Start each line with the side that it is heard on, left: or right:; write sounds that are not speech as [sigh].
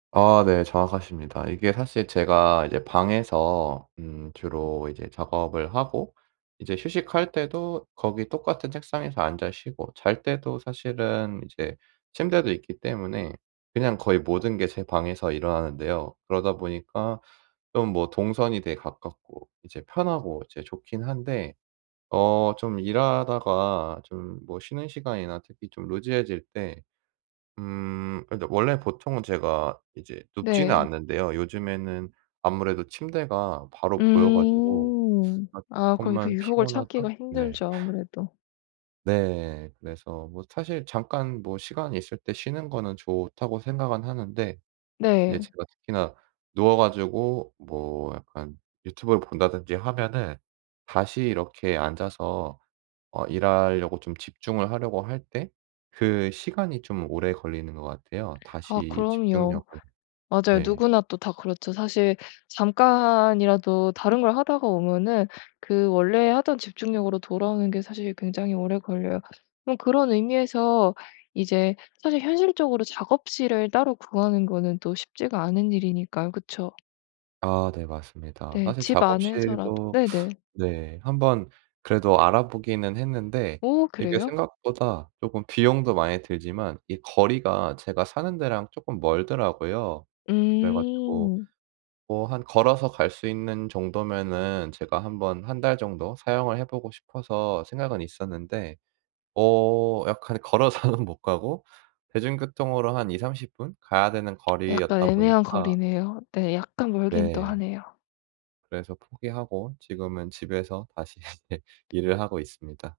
right: 아 네. 정확하십니다. 이게 사실 제가 이제 방에서 음 주로 이제 작업을 하고 이제 휴식할 때도 거기 똑같은 책상에서 앉아 쉬고 잘 때도 사실은 이제 침대도 있기 때문에 그냥 거의 모든 게 제 방에서 일어나는데요. 그러다 보니까 좀 뭐 동선이 되게 가깝고 이제 편하고 이제 좋긴 한데 어 좀 일하다가 좀 뭐 쉬는 시간이나 특히 좀 루즈해질 때 음 근데 원래 보통은 제가 이제 눕지는
left: 네.
right: 않는데요. 요즘에는 아무래도 침대가 바로 보여 가지고
left: 음.
right: 아
left: 아 그럼 그
right: 조금만
left: 유혹을
right: 피곤하다?
left: 참기가
right: 네.
left: 힘들죠
right: [laughs]
left: 아무래도.
right: 네. 그래서 뭐 사실 '잠깐 뭐 시간이 있을 때 쉬는 거는 좋다.'고 생각은 하는데 이제
left: 네.
right: 제가 특히나 누워 가지고 뭐 약간 유튜브를 본다든지 하면은 다시 이렇게 앉아서 어 일하려고 좀 집중을 하려고 할 때 그 시간이 좀 오래 걸리는 것 같아요.
left: 아
right: 다시
left: 그럼요.
right: 집중력을
left: 맞아요.
right: 네.
left: 누구나 또 다 그렇죠. 사실 잠깐이라도 다른 걸 하다가 오면은 그 원래 하던 집중력으로 돌아오는 게 사실 굉장히 오래 걸려요. 그럼 그런 의미에서 이제 사실 현실적으로 작업실을 따로 구하는 거는 또 쉽지가 않은 일이니까요, 그쵸?
right: 아 네 맞습니다.
left: 네
right: 사실
left: 집 안에서라도
right: 작업실도 [sucks teeth]
left: 네네.
right: 네 1 번 그래도 알아보기는 했는데
left: 오
right: 이게
left: 그래요?
right: 생각보다 쪼금 비용도 많이 들지만 이 거리가 제가 사는데랑 쪼끔 멀더라고요. 그래 가지고
left: 음.
right: 뭐 한 걸어서 갈 수 있는 정도면은 제가 1 번 1 달 정도 사용을 해 보고 싶어서 생각은 있었는데 어 약간 걸어서는 못 가고 대중교통으로 한 2-30 분 가야 되는
left: [smacks lips] 약간
right: 거리였다
left: 애매한
right: 보니까
left: 거리네요. 네 약간 멀긴 또
right: 네.
left: 하네요.
right: 그래서 포기하고 지금은 집에서 다시 예 일을 하고 있습니다.